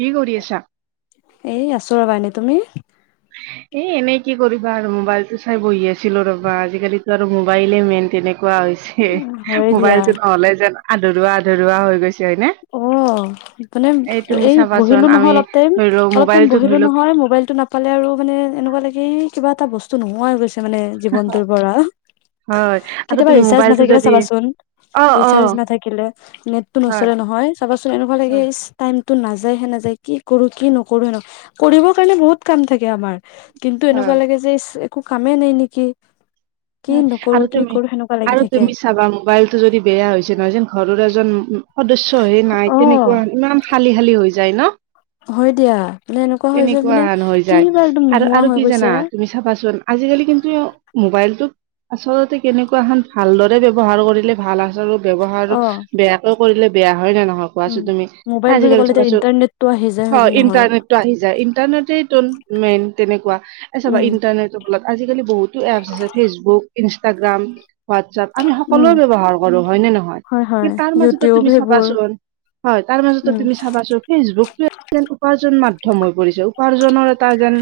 কি কৰি আছা। এই আছো ৰবা এনে তুমি। এ এনেই কি কৰিবা আৰু মোবাইলটো চাই বহি আছিলো ৰবা আজিকালিতো আৰু মোবাইলে মেইন তেনেকুৱা হৈ। ছে হয় দিয়া মোবাইলটো নহলে যেন আধৰুৱা আধৰুৱা হৈ গৈছে হয়নে। অ তুমি [inaudible] এই চাবাচোন বহিলো আমি নহয় অলপ টাইম ধৰি লও অলপ টাইম মোবাইলটো ধৰি বহিলো লওক নহয় মোবাইলটো না। নাপালে আৰু মানে এনেকুৱা লাগে কিবা এটা বস্তু নোহোৱা হৈ গৈছে মানে জীৱনটোৰ পৰা। হয় আৰু কেতিয়াবা তুমি ৰিচাৰ্চ মোবাইলটো নাথাকিলে যদি চাবাচোন অ', ৰিৰ্চাজ অ', নাথাকিলে নেট নচ। হয়, চলে নহয় চাবাচোন এনেকুৱা লাগে হয়, ইচ। টাইমতটো নাযায়হে নাযায় কি কৰো কি নকৰো ন কৰিবৰ কাৰণে বহুত কাম থাকে আমাৰ। কিন্তু এনেকুৱা হয়, লাগে যে ইচ একো কামেই নাই নেকি। কি হয় নকৰো আৰু কি তুমি কৰো সেনেকুৱা লাগি আৰু থাকে। তুমি চাবা মোবাইলটো যদি বেয়া হৈছে নহয় যেন ঘৰৰ এজন। সদস্য হে নাই অ' তেনেকুৱা ইমান খালি খালী হৈ যায় ন। হয় দিয়া মানে এনেকুৱা হয় যে তেনেকুৱা মানে ন হৈ কি যায় বা একদম আৰু নোহোৱা আৰু হৈ কি গৈছে জানা তুমি। চাবাচোন আজিকালি কিন্তু মোবাইলটো। আচলতে কেনেকুৱা খন ভালদৰে ব্যৱহাৰ কৰিলে ভাল আচল। ব্যৱহাৰ অ বেয়াকে কৰিলে বেয়া হয় নে নহয় কোৱাচোন তুমি আজিকালি চাবাচো। টো আহি যায় হয়নে নহয়। ত আহি যায় ইণ্টাৰনেট মেইন তেনেকুৱা এ চাবা উম ইণ্টাৰনেটৰ ফলত আজিকালি বহুত। টো এপছ আছে ফেচবুক ইনষ্টাগ্ৰাম। হোৱাটছপ আমি উম সকলোৱে ব্যৱহাৰ কৰো হয় নে নহয় হয় হয় কিন্তু তাৰ মাজটো ইউটিউব তুমি সেইবোৰ চাবাচোন। হয় তাৰ মাজতো উম তুমি চাবাচোন ফেচবুক তোৱে। যেন উপাৰ্জন মাধ্যম হৈ পৰিছো উপাৰ্জনৰ এটা যেন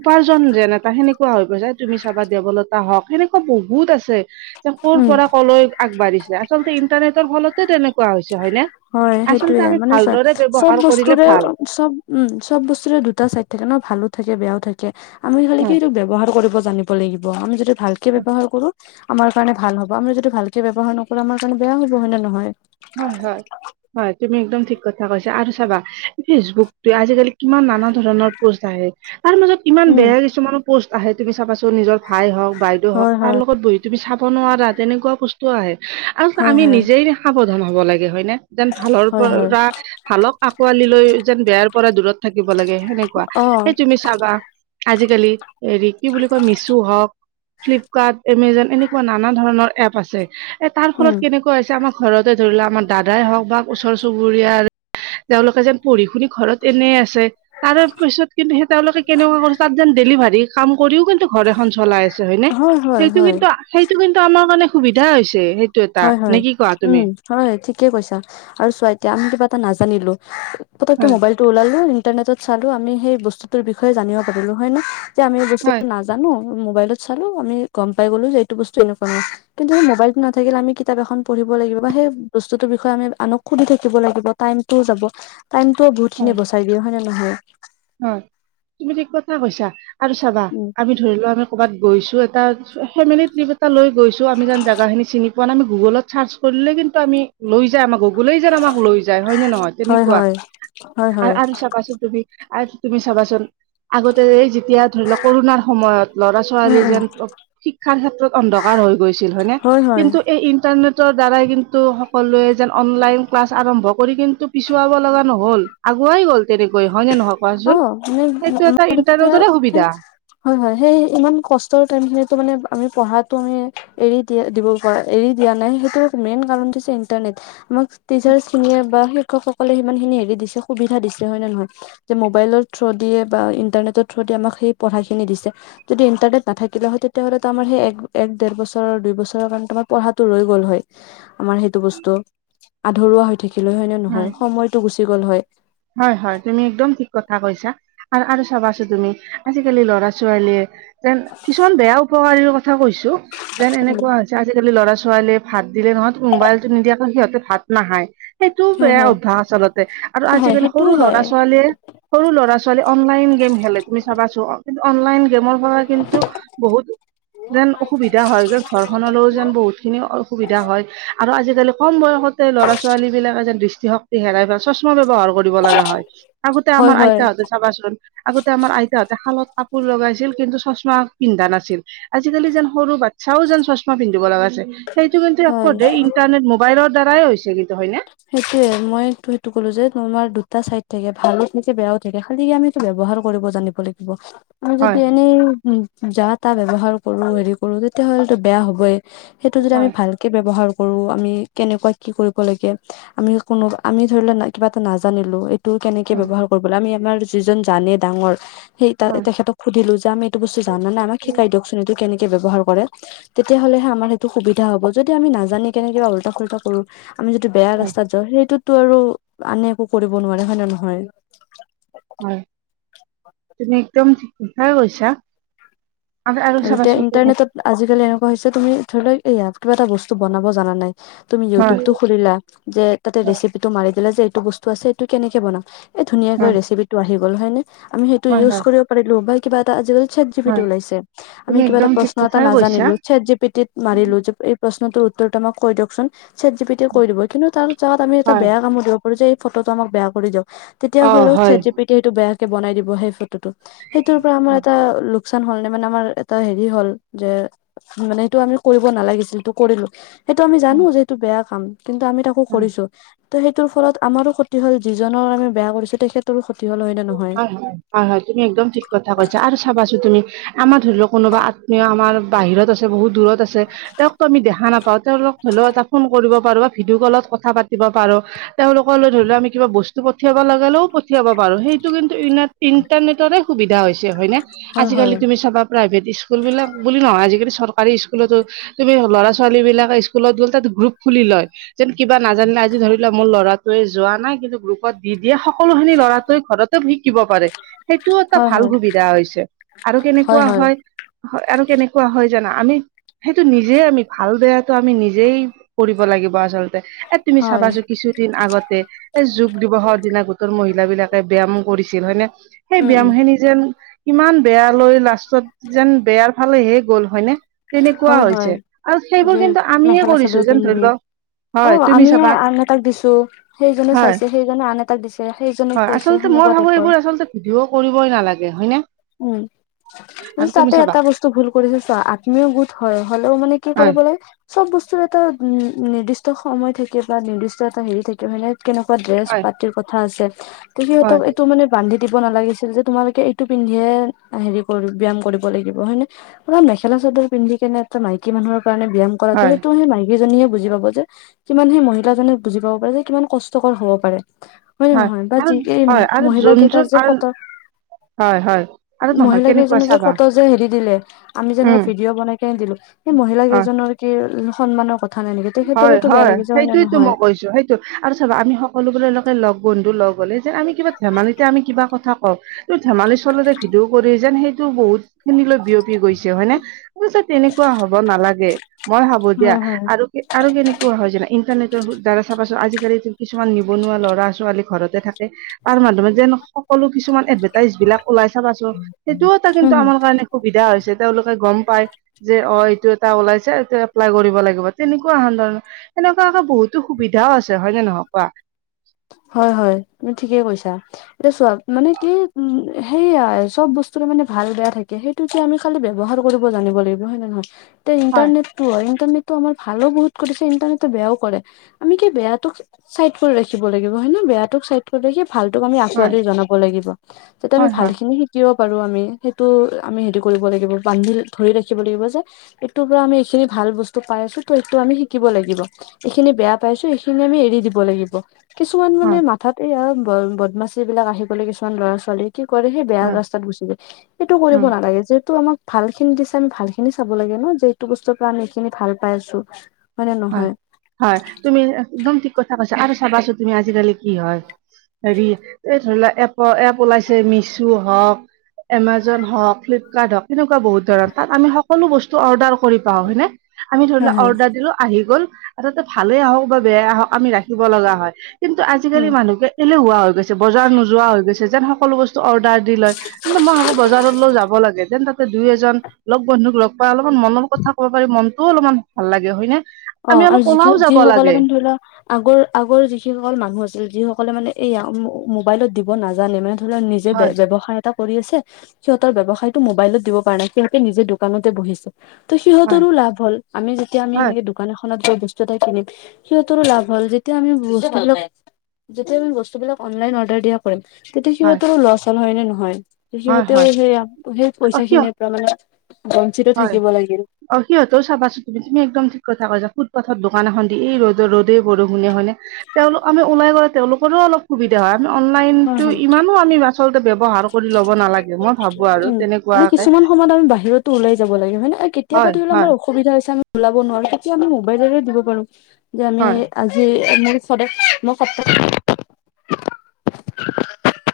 উপাৰ্জন যেন এটা সেনেক। কোৱা হৈ গৈছা তুমি চাবা দেৱলতা হওঁক, সেনেকুৱা বহুত আছে। যে ক'ৰ উম পৰা কলৈ আগবাঢ়িছা, আচলতে ইন্টাৰনেটৰ ফলতে তেনেকুৱা হৈছে হয়নে। হয় সেইটোয়ে আচলতে আমি মানে চোৱা ভালদৰে চব ব্যৱহাৰ কৰিলে বস্তুৰে ভাল। চব উম চব বস্তুৰে দুটা চাইড থাকে ন ভালো, থাকে বেয়াও থাকে, আমি হলে কি হয় টো বে। ব্যৱহাৰ কৰিব জানিব লাগিব আমি যদি ভালকে ব্যৱহাৰ কৰোঁ আমাৰ। আমাৰ কাৰণে ভাল হ'ব আমি যদি ভালকে ব্যৱহাৰ নকৰো আমাৰ কাৰণে বেয়া হব হয় নে নহয়। হয় হয়। হয়, তুমি একদম ঠিক কথা কৈছা, আৰু হয় তুমি একদম ঠিক কথা কৈছা আৰু চাবা ফেচবুকতোৱে আজিকালি কিমান নানা ধৰণৰ পষ্ট আহে। তাৰ মাজত ইমান উম বেয়া কিছুমানো প'ষ্ট আহে, তুমি চাবাছোন নিজৰ ভাইহওক বাইদেউহওক হয় তাৰ হয় লগত বহি। তুমি চাব নোৱাৰা, তেনেকুৱা বস্তু আহে আৰু হয় আমি হয় নিজেই সাৱধান হব লাগে হয়নে। যেন ভালৰ হয় হয় পৰা ভালক আঁকোৱালি লৈ, যেন বেয়াৰ পৰা দূৰত থাকিব লাগে সেনেকুৱা। অ এই, তুমি চাবা আজিকালি হেৰি, কি বুলি কয় মিচু হওঁক। ফ্লিপকাৰ্ট, এমেজন এনেকুৱা নানা ধৰণৰ এপ আছে এ তাৰ ফলত উম কেনেকুৱাহৈছে আমাক। ঘৰতে ধৰি লোৱা আমাৰ দাদাই হওঁক বা ওচৰ চুবুৰীয়াৰ। তেওঁলোকে যেন পঢ়ি শুনি ঘৰত এনেই আছে। তাৰে পিছত, কিন্তু সেই তেওঁলোকে কেনেকুৱা কৰি তাত যেন ডেলিভাৰী কাম কৰিও, কিন্তু ঘৰ এখন চলাই আছে হয়নে। হয় হয়, সেইটো হয়। কিন্তু সেইটো কিন্তু আমাৰ কাৰণে সুবিধা হৈছে। সে হয়, হয় 'উম' হয় ঠিকেই কৈছা। আৰু চোৱা এতিয়া আমি কিবা এটা নাজানিলো পতককে হয় মোবাইলটো ওলালো ইন্টাৰনেটত চালো, আমি সেই বস্তুটোৰ বিষয়ে জানিব পাৰিলো। হয় নে? যে আমি হয় বস্তুটো নাজ জানো মো মোবাইলত চালো আমি গ'ম পাই গ'লো যে, এইটো বস্তু এনেকুৱা হয়, কিন্তু মোবাইলটো থাকিলে আমি কিতাপ এখন পঢ়িব লাগিব, বা সেই বস্তুতৰ বিষয়ে আমি আনক সুধি থাকিব লাগিব। টাইমতোও যাব। টাইমতটোও বহুত খিনি বচাই দিয়ে হয় নে নহয়? ওম। তুমি ঠিক কথা কৈছা আৰু চাবা উম আমি ধৰি লোৱা, আমি ক'ৰবাত গৈছো, এটা ফেমিলি ট্ৰিপ এটা লৈ গৈছো আমি যেন জাগা খিনি চিনি পোৱা নাই, আমি গুগলত চাৰ্চ কৰিলে কিন্তু আমি লৈ যায়, আমাক গুগলেই যেন আমাক লৈ যায় হয় নে নহয়, হয় তেনেকুৱা। হয় হয় আ হয় আৰু চাবাচোন তুমি আচ' তুমি চাবাচোন। আগতে, এই যেতিয়া ধৰি লও কৰোণাৰ সময়ত ল'ৰা উম ছোৱালী উম যেন শিক্ষাৰ ক্ষেত্ৰত অন্ধকাৰ হৈ গৈছিল হয়নে? হয় হয় কিন্তু এই ইন্টাৰনেট। তৰ, দ্বাৰাই কিন্তু সকলোৱে যেন অনলাইন ক্লাছ আৰম্ভ কৰি, কিন্তু পিছুৱাব লগা নহ'ল। আগুৱাই গ'ল তেনেকৈ হয়নে নহয় অ কোৱাচোন? মানে সেইটো এটা আমাৰ তেতিয়া ইণ্টাৰনেটৰে সেই সুবিধা। হয়, হয়। সেই ইমান কষ্টৰ টাইম খিনিতো মানে আমি পঢ়াতটো আমি এৰি দিয়া দিব পৰা, এৰি দিয়া নাই সেইটো মেইন কাৰণটো হৈছে ইণ্টাৰনেট। আমাক টিচাৰছ খিনিয়ে বা শিক্ষকসকলে সিমান খিনি হেৰি দিছে, সুবিধা দিছে হয় নে নহয়? যে মোবাইলৰ থ্ৰ দিয়ে বা ইন্টাৰনেটৰ থ্ৰ দিয়ে আমাক সেই পঢ়াখিনি দিছে। যদি ইন্টাৰনেট নাথাকিলে হয়, তেতিয়াহ'লে তাৰ আমাৰ এক ডেৰ বছৰৰ দুই বছৰৰ মান তোমাৰ পঢ়াটো ৰৈ গল হয়। আমাৰ সেইটো বস্তু আধৰুৱা হৈ থাকিলে হয় নে নহয়? সময়তটো গুচি গ'ল হয়। হয়, হয় তুমি একদম ঠিক কথা কৈছা। আৰ আৰু চাবাচোন তুমি আজিকালি ল'ৰা ছোৱালীয়ে যেন কিছুমান বেয়া উপকাৰীৰ কথা কৈছো, যেন উম এনেকুৱা হৈছে, আজিকালি ল'ৰা ছোৱালীয়ে ভাত দিলে নহয়, মোবাইলতটো নিদিয়াকৈ সিহঁতে ভাত নাখায়। সেইটোও হয় বেয়া হয় অভ্যাস আচলতে, আৰু হয় আজিকালি সেইটোও সৰু হয়। ল'ৰা ছোৱালীয়ে সৰু ল'ৰা ছোৱালীয়ে অনলাইন গেম খেলে তুমি চাবাচো কিন্তু অনলাইন গেমৰ ৰ' কিন্তু বহুত যেন অসুবিধা হয় গৈ ঘৰখনলৌ যেন বহুত, খিনি অসুবিধা হয় আৰু আজিকালি কম বয়সতে ল'ৰা, ছোৱালী বিলাকে যেন দৃষ্টি শক্ হেৰাই বা চশমা ব্যৱহাৰ কৰিব লগা হয়। আগতে হয় আমাৰ হয় আইতাহঁতে চাবাচোন আগতে আমাৰ আইতাহঁতে শালত কাপোৰ লগাইছিল, কিন্তু চশমা, পিন্ধা নাছিল। আজিকালি যেন সৰু বাচ্ছাও যেন চশমা পিন্ধিব লগা হৈছে। সেইটো কিন্তু হয়। একপধ্যে ইণ্টাৰনেট, মোবাইলৰ দ্বাৰাই হৈছে কিন্তু হয় নে? সেইটোয়ে মইটো সেইটো ক'লো যে মানুহৰ দুটা চাইড থাকে। ভালও থাকে, বেয়াও থাকে। খালি আমি ব্যৱহাৰ কৰিব জানিব লাগিব। আমি যদি হয় এনেইও যা-তা ব্যৱহাৰ কৰো, হেৰি কৰো, তেতিয়া হ'লেটো বেয়া হ'বই। সেইটো যদি আমি হয় ভালকে ব্যৱহাৰ কৰো, আমি কেনেকুৱা কি কৰিব লাগে আমি কোনো আমি ধৰি লোৱা কিবা এটা নাজানিলো এইটো কেনেকে হয় ব্যৱহাৰ কৰিব লাগে আমি আমাৰ যিজন জানে ডাঙৰ সেই তাৰ হয় তেখেতক সুধিলো যে আমি এইটো বস্তু জান নাই, আমাক শিকাই দিয়কচোন এইটো কেনেকে ব্যৱহাৰ কৰে? তেতিয়া হ'লেহে আমাৰ সেইটো সুবিধা হ'ব। যদি আমি নাজানি কেনে কিবা উল্টা-পুল্ল্টা কৰো। আমি য টো বেয়া হয় ৰাস্তাত যাওঁ, সেইটোতো আৰু আনে একো কৰিব নোৱাৰে হয়নে নহয়? হয়, তুমি একদম ঠিক কথাই কৈছা। আৰু এতিয়া ইন্টাৰনেটত আজিকালি এনেকুৱা হৈছে তুমি ধৰি লোৱা এয়া কিবা এটা বস্তু বনাব জানা নাই। তুমি হয় ইউটিউবতটো খুলিলা যে তাতে ৰেচিপিটো মাৰি দিলা যে এইটো বস্তু আছে এইটো কেনেকে বনাম? এ ধুনীয়াকৈ হয় ৰেচিপিটোি আহি গ'ল হয়নে? আমি সেইটো হয় ইউজ হয় কৰিব পাৰিলো বা কিবা এটা আজিকালি chat chat G P T হয় ওলাইছে। আমি তুমি কিবা একদম এটা ঠিক প্ৰশ্ন এটা কথাই কৈছা। নাজানিলো চেট জি পি টিত- মাৰিলো যে এই প্ৰশ্নটোৰ উত্তৰটো আমাক কৈ দিয়কচোন। চেট জি পি টিয়ে কৈ দিব। কিন্তু তাৰ তাত আমি এটা হয় বেয়া কামও দিব পাৰো যে এই ফটোটো আমাক বেয়া কৰি দিয়ক। তেতিয়া অ হ'লেও হয়। চেট জি পি তেতিয়া সেইটো বেয়া কে বনাই দিব। সেই ফটোটো, সেইটোৰ পৰা আমাৰ উম এটা লোকচান হ'ল নে? মানে আমাৰ এটা হেৰি হ'ল যে মানে সেটো আমি কৰিব নালাগিছিল টো কৰিলো। সেইটো আমি জানো উম। যে এইটো বেয়া কাম। কিন্তু আমি তাকো হয় কৰিছো। তে সেইটোৰ ফলত আমাৰো ক্ষতি হল, যিজনৰ আমি বেয়া কৰিছো তেখেতৰো ক্ষতি হ'ল। হয় নে নহয়? হয়ঁ, হয়ঁ, হয়ঁ, হয়ঁ, তুমি একদম ঠিক কথা কৈছা আৰু চাবাচোন তুমি- আমাৰ ধৰি লওক কোনোবা আত্মীয় আমাৰ বাহিৰত আছে, বহুত দূৰত আছে তেওঁকতো আমি দেখা নাপাওঁ, তেওঁলোক হ'লেও এটা ফোন কৰিব পাৰোঁ বা ভিডিঅ' কলত কথা পাতিব পাৰো। তেওঁলোকলৈ ধৰি লোৱা আমি কিবা বস্তু পঠিয়াব লগালেও পঠিয়াব পাৰো। সেই সেইটো কিন্তু ইনা-ইটাৰনেটৰে সুবিধা হৈছে হয় নে? হয় হয় আজিকালি তুমি চাবা প্ৰাইভেট স্কুলবিলাক বুলি নহয় আজিকালি চৰকাৰী স্কুলতো তুমি ল'ৰা-ছোৱালী বিলাকে স্কুলত গ'ল, তাত গ্ৰুপ খুলি লয়। যেন কিবা নাজানিলে আজি ধৰি লোৱা মোৰ ল'ৰাটোৱে যোৱা নাই কিন্তু গ্ৰুপত দি দিয়ে। সকলোখিনি লৰাটোৱে চব শিকিব পাৰে। সেইটোও এটা হয় ভাল হয় সুবিধা হৈছে আৰু কেনেকুৱা হয়- হয়ঁ আৰু কেনেকুৱা হয়ঁ জানা আমি- সেইটো নিজেই আমি ভাল, বেয়াটো আমি নিজেই কৰিব লাগিব আচলতে। এ', তুমি হয়। চাবাচো কিছুদিন আগতে এ, যোগ দিৱসৰ দিনা গোটৰ মহিলা বিলাকে ব্যায়াম কৰিছিল হয়নে! সেই ব্যায়ামখিনি যেন ইমান বেয়ালৈ লাষ্ট ত যেন বেয়াৰ ফালে হে গ'ল হয়নে? তেনেকুৱা হয় হয় হৈছে আৰু যে সেইবোৰ কিন্তু আমিয়ে কৰিছোঁ যেন ধৰি লওক- অঁ আমি আন এটাক দিছো সেইজনে হয় চাইছে, সেইজনে আন এটাক দিছে, সেইজনে হয় কৈ আচলতে মই ভাবো এইবোৰ আচলতে ভিডিঅ' কৰিবই নালাগে হয়নে? উম। আৰু তুমি তাতে চাবা এটা বস্তু ভুল কৰিছো চা আত্মীয় গোট হয়, হলেওঁ মানে কি হয় কৰিবলে চব বস্তুৰ এটা নিৰ্দিষ্ট সময় থাকে বা নিৰ্দিষ্ট এটা হেৰি থাকে হয়নে? কেনেকুৱা ড্ৰেছ হয় পাতিৰ কথা আছে। তে হয় সিহঁতক এইটো মানে বান্ধি দিব নালাগিছিল যে তোমালোকে এইটো পিন্ধিয়ে হেৰি কৰিব ব্যায়াম কৰিব লাগিব হয় নে? পুৰা মেখেলা-চাদৰ পিন্ধি কেনে এটা মাইকী মানুহৰ কাৰণে ব্যায়াম কৰাটো, হয় সেইটোহে মাইকি- সেইজনীয়ে বুজি পাব যে কিমান, সেই মহিলাজনিয়ে বুজি পাব পাৰে যে কিমান কষ্টকৰ হ'ব পাৰে। হয়ঁ নে হয় নহয়! বা আৰু যি এই মহিলা কেইটাৰ যে ফত হয়ঁ, হয়ঁ, আৰু নহয়, কেনেকুৱা যে চাবা। ফটো যে হেৰি দিলে, আমি যেনে উম ভিডিঅ' বনাই কে দিলো, সেই মহিলা কেইজনৰ কি সন্মানৰ কথা নাই নেকি হয়ঁ, তেখেতৰোতো বেয়া হয়ঁ, লাগিছে হয় নে সেইটোএইটো নহয়? মই কৈছো সেই আৰু চাবা আমি সকলোবোৰকে লগ বন্ধু লগ হ'লে যেন আমি কিবা ধেমালিতে আমি কিবা কথা কওঁ। ত ধেমালি চলৰে ভিডিও কৰি যেন সেইটো বহুত খিনিলৈ বিয়পি গৈছে হয়নে? পিছে তেনেকুৱা হ'ব নালাগে মই ভাবো দিয়া হয় হয়। আৰু আৰু কেনেকুৱা হয় জান ইণ্টাৰনেটৰ দ্বাৰা চাবাচোন আজিকালিতো কিছুমান নিবনুৱা ল'ৰা ছোৱালী ঘৰতে থাকে। তাৰ মাজে মাজে যে সকলো কিছুমান এডভাৰটাইজ বিলাক ওলাই চাবাচোন সেইটোও এটা উম কিন্তু হুম। আমাৰ কাৰণে সুবিধা হৈছে তেওঁলোকে গম পাই যে অঁ এইটো এটা ওলাইছে এইটো এপ্লাই কৰিব লাগিব তেনেকুৱা। ৰ এনেকুৱা আকৌ বহুতো সুবিধাও আছে হয় ননে নহয় কোৱা হয়ঁ হয়ঁ তুমি ঠিকে কৈছা। এতিয়া চোৱা, মানে কি উম' সেইয়া চব বস্তুৰে মানে ভাল বেয়া থাকে। সেই সেইটোকে আমি খালি ব্যৱহাৰ কৰিব জানিব লাগিব হয় নে নহয়, এতিয়া হয় ইণ্টাৰনেট সেইটো হয়। ইণ্টাৰনেটটো আমাৰ ভালো বহুত কৰিছে, ইণ্টাৰনেটটো বেয়াও কৰে। আমি কি বেয়াটো চাইড কৰি ৰাখিব ৰাখিব লাগিব, হয় নে বেয়াটোক চাইড কৰি ভালতোক আমি হয় আকোঁৱালি জনাব লাগিব। যাতে আমি হয় ভাল হয় খিনি কিয় পাৰোঁ আমি সেইটো আমি হেৰি কৰিব লাগিব, বান্ধি ধৰি ৰাখিব লাগিব যে এইটোৰ পৰা আমি এইখিনি ভাল বস্তু পাই আছোঁ, ত সিটো আমি শিকিব লাগিব। এইখিনি বেয়া পাইছোঁ, সিখিনি আমি এৰি দিব লাগিব। কিছুমান মানে হয় মাথাতে আৰু বদমাচি বিলাক আহি গ'লে কিছুমান ল'ৰা-ছোৱালী। কি কৰে সেই বেয়া হয় ৰাস্তাত গুচি যায়, সেইটো কৰিব উম নালাগে। যিহেতু আমাক ভাল খিনি দিছে, আমি ভাল খিনি চাব লাগে ন, যে এইটো বস্তুৰ পৰা আমি এইখিনি ভাল পাই আছোঁ। হয় নে নহয়? হয়, তুমি একদম ঠিক কথা কৈছা আৰু চাবাছোন তুমি আজিকালি কি হয় হেৰি এই ধৰি লোৱা এপ এপ ওলাইছে মিছু হওক এমাজন হওক, ফ্লিপকাৰ্ট হওক, এনেকুৱা বহুত ধৰণৰ তাত আমি সকলো বস্তু অৰ্ডাৰ কৰি পাওঁ হয়নে আমি ধৰি হা লোৱা হা অৰ্ডাৰ দিলোঁ আহি গ'ল আ তাতে ভালেই আহক বা বেয়াই আহক আমি ৰাখিব লগা হয়। কিন্তু উম। আজিকালি মানুহকে এলেহুৱা হৈ গৈছে, বজাৰ নোযোৱা হৈ গৈছে যেন সকলো বস্তু অৰ্ডাৰ দি লয়, কিন্তু মই ভাবোঁ বজাৰলৈও যাব লাগে, তেন তাতে দুই এজন লগ বন্ধুক লগ পায় অলপমান মনৰ কথা ক'ব পাৰি, মনটোও অলপমান ভাল লাগে হয় নে অ' আৰু যি যিসকলে মানে ধৰি লও আগৰ-আগৰ যিসকল মানুহ আছিল, যিসকল মানে এইয়া মোবাইলত দিব নাজানে মানে ধৰি লোৱা নিজে হয় ব্যৱসায় এটা কৰি আছে, সিহঁতৰ ব্যৱসায়টো মোবাইলত দিব পৰা নাই, সিহঁতে নিজে দোকানতে বহিছে ত হয় সিহঁতৰো লাভ হ'ল। আমি যেতিয়া আমি হয় সেনেকে দোকান এখনত গৈ বস্তু এটা কিনিম, সিহঁতৰো লাভ হ'ল। যেতিয়া আমি বস্তুবিলাক যেতিয়া আমি বস্তুবিলাক অনলাইন অৰ্ডাৰ দিয়া হ'ল, তেতিয়া হয় সিহঁতৰো লছ হ'ল, হয় নে নহয়? হয় সিহঁতেও হয় সেই সেই অ পইচা কিয় খিনি ত মানে বঞ্চিতো হয় থাকিব লাগিল। অ' সিহঁতৰো চাবাচোন তুমি, তুমি একদম ঠিক কথা কৈছা, ফুটপাথত দোকান এখন দি এই ৰ'দৰ ৰ'দেই, বৰষুনে হয়নে তেওঁলোক আমি ওলাই গ'লে তেওঁলোকৰো অলপ সুবিধা হয়। আমি হয় অনলাইনতো হয় ইমানো আমি আচলতে ব্যৱহাৰ কৰি ল'ব নালাগে মই ভাবো আৰু আমি তেনেকুৱাকে কিছুমান সময়ত আমি বাহিৰতো ওলাই যাব লাগে হয়নে, কেতিয়াবা হয় ধৰি লোৱা হয় আমাৰ অসুবিধা হৈছে আমি ওলাব নোৱাৰোঁ, তেতিয়া আমি মোবাইলৰে দিব পাৰোঁ যে আমি হয় আজি মোৰ ফতে মোৰ সপ্তাহ [unintelligible]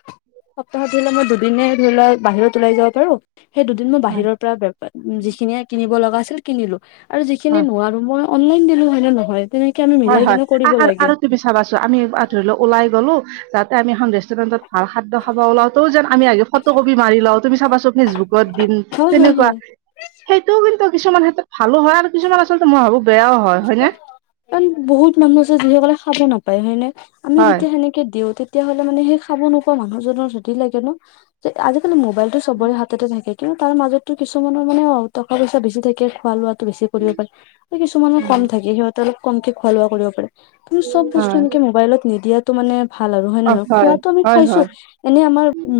সপ্তাহত ধৰি ল'লে মই দুদিনে ধৰি লোৱা বাহিৰত ওলাই যাব পাৰোঁ। সেই দুদিন মই হয় বাহিৰৰ পৰা বেপাৰ যিখিনিয়ে কিনিব লগা আছিল কিনিলোঁ। আৰু যিখিনি হয় নোৱাৰোঁ মই অনলাইন দিলোঁ হয়নে নহয়, তেনেকে আমি মিলাই কেনে কৰিব লাগে। চাবা চোৱা আমি ধৰি লোৱা ওলাই গলো, যাতে আমি এখন ৰেষ্টুৰেণ্টত ভাল খাদ্য খাব ওলাওঁ ত যেন আমি আগে ফটো কপি মাৰি লওঁ, তুমি চাবাচোন ফেচবুকত দিম হয় হয় তেনেকুৱা হয় সেইটোও কিন্তু কিছুমান ক্ষেত্ৰত ভালো হয়, আৰু কিছুমান আচলতে মই ভাবোঁ বেয়াও হয় ন। কাৰণ বহুত মানুহ আছে যিসকলে খাব নাপায়, হয়নে আমি হয় যেতিয়া সেনেকে দিওঁ তেতিয়াহ'লে মানে সেই খাব নোপোৱা মানুহজনৰ হেৰি লাগে ন যে আজিকালি মোবাইল টো সবৰে হাততে থাকে। কিন্তু তাৰ মাজতো কিছুমানৰ মানে অ' টকা পইচা বেছি থাকে, খোৱা লোৱাটো বেছি কৰিব পাৰে। উম, কম থাকে সিহঁতে অল কমকে খোৱা লোৱা কৰিব পাৰে চব বস্তু হয় এনেকে মোবাইলত নিদিয়াতো মানে ভাল আৰু হয় নে অ, নহয় খোৱাটো আমি হয়, খাইছো হয়, এনেই আমাৰ উ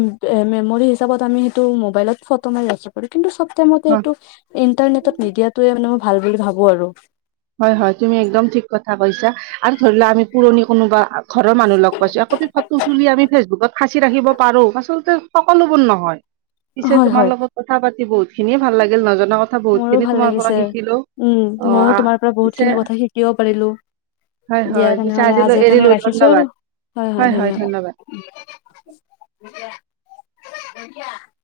মেমৰি হিচাপত আমি সেইটো মোবাইলত ফটো মাৰি আছো কিন্তু চব টাইমতে হয়, এইটো ইন্টাৰনেটত নিদিয়াতয়ে মানে মই ভাল বুলি ভাবো আৰু হয় হয় তুমি একদম ঠিক কথা কৈছা আৰু ধৰি লোৱা আমি পুৰণি কোনোবা ঘৰৰ মানুহ লগ পাইছো একপি ফটো তুলি আমি ফেচবুকত সাঁচি ৰাখিব পাৰোঁ আচলতে সকলোবোৰ নহয় পিছে হয় তোমাৰ হয় লগত কথা পাতি বহুত খিনিয়ে ভাল লাগিল নজনা কথা বহুত মোৰো খিনি ভাল তোমাৰ পৰা লাগিছে শিকিলো উম অ, মইয়ো আহ তোমাৰ পৰা বহুত পিছে খিনি কথা শিকিব পাৰিলো হয়, হয়, দিয়া পিছে তেনেহলে আজিলৈ আজিৰ কাৰনে এৰিলো ৰাখিছো ধন্যবাদ আৰু হয় হয় ধন্যবাদ এ [unintelligible]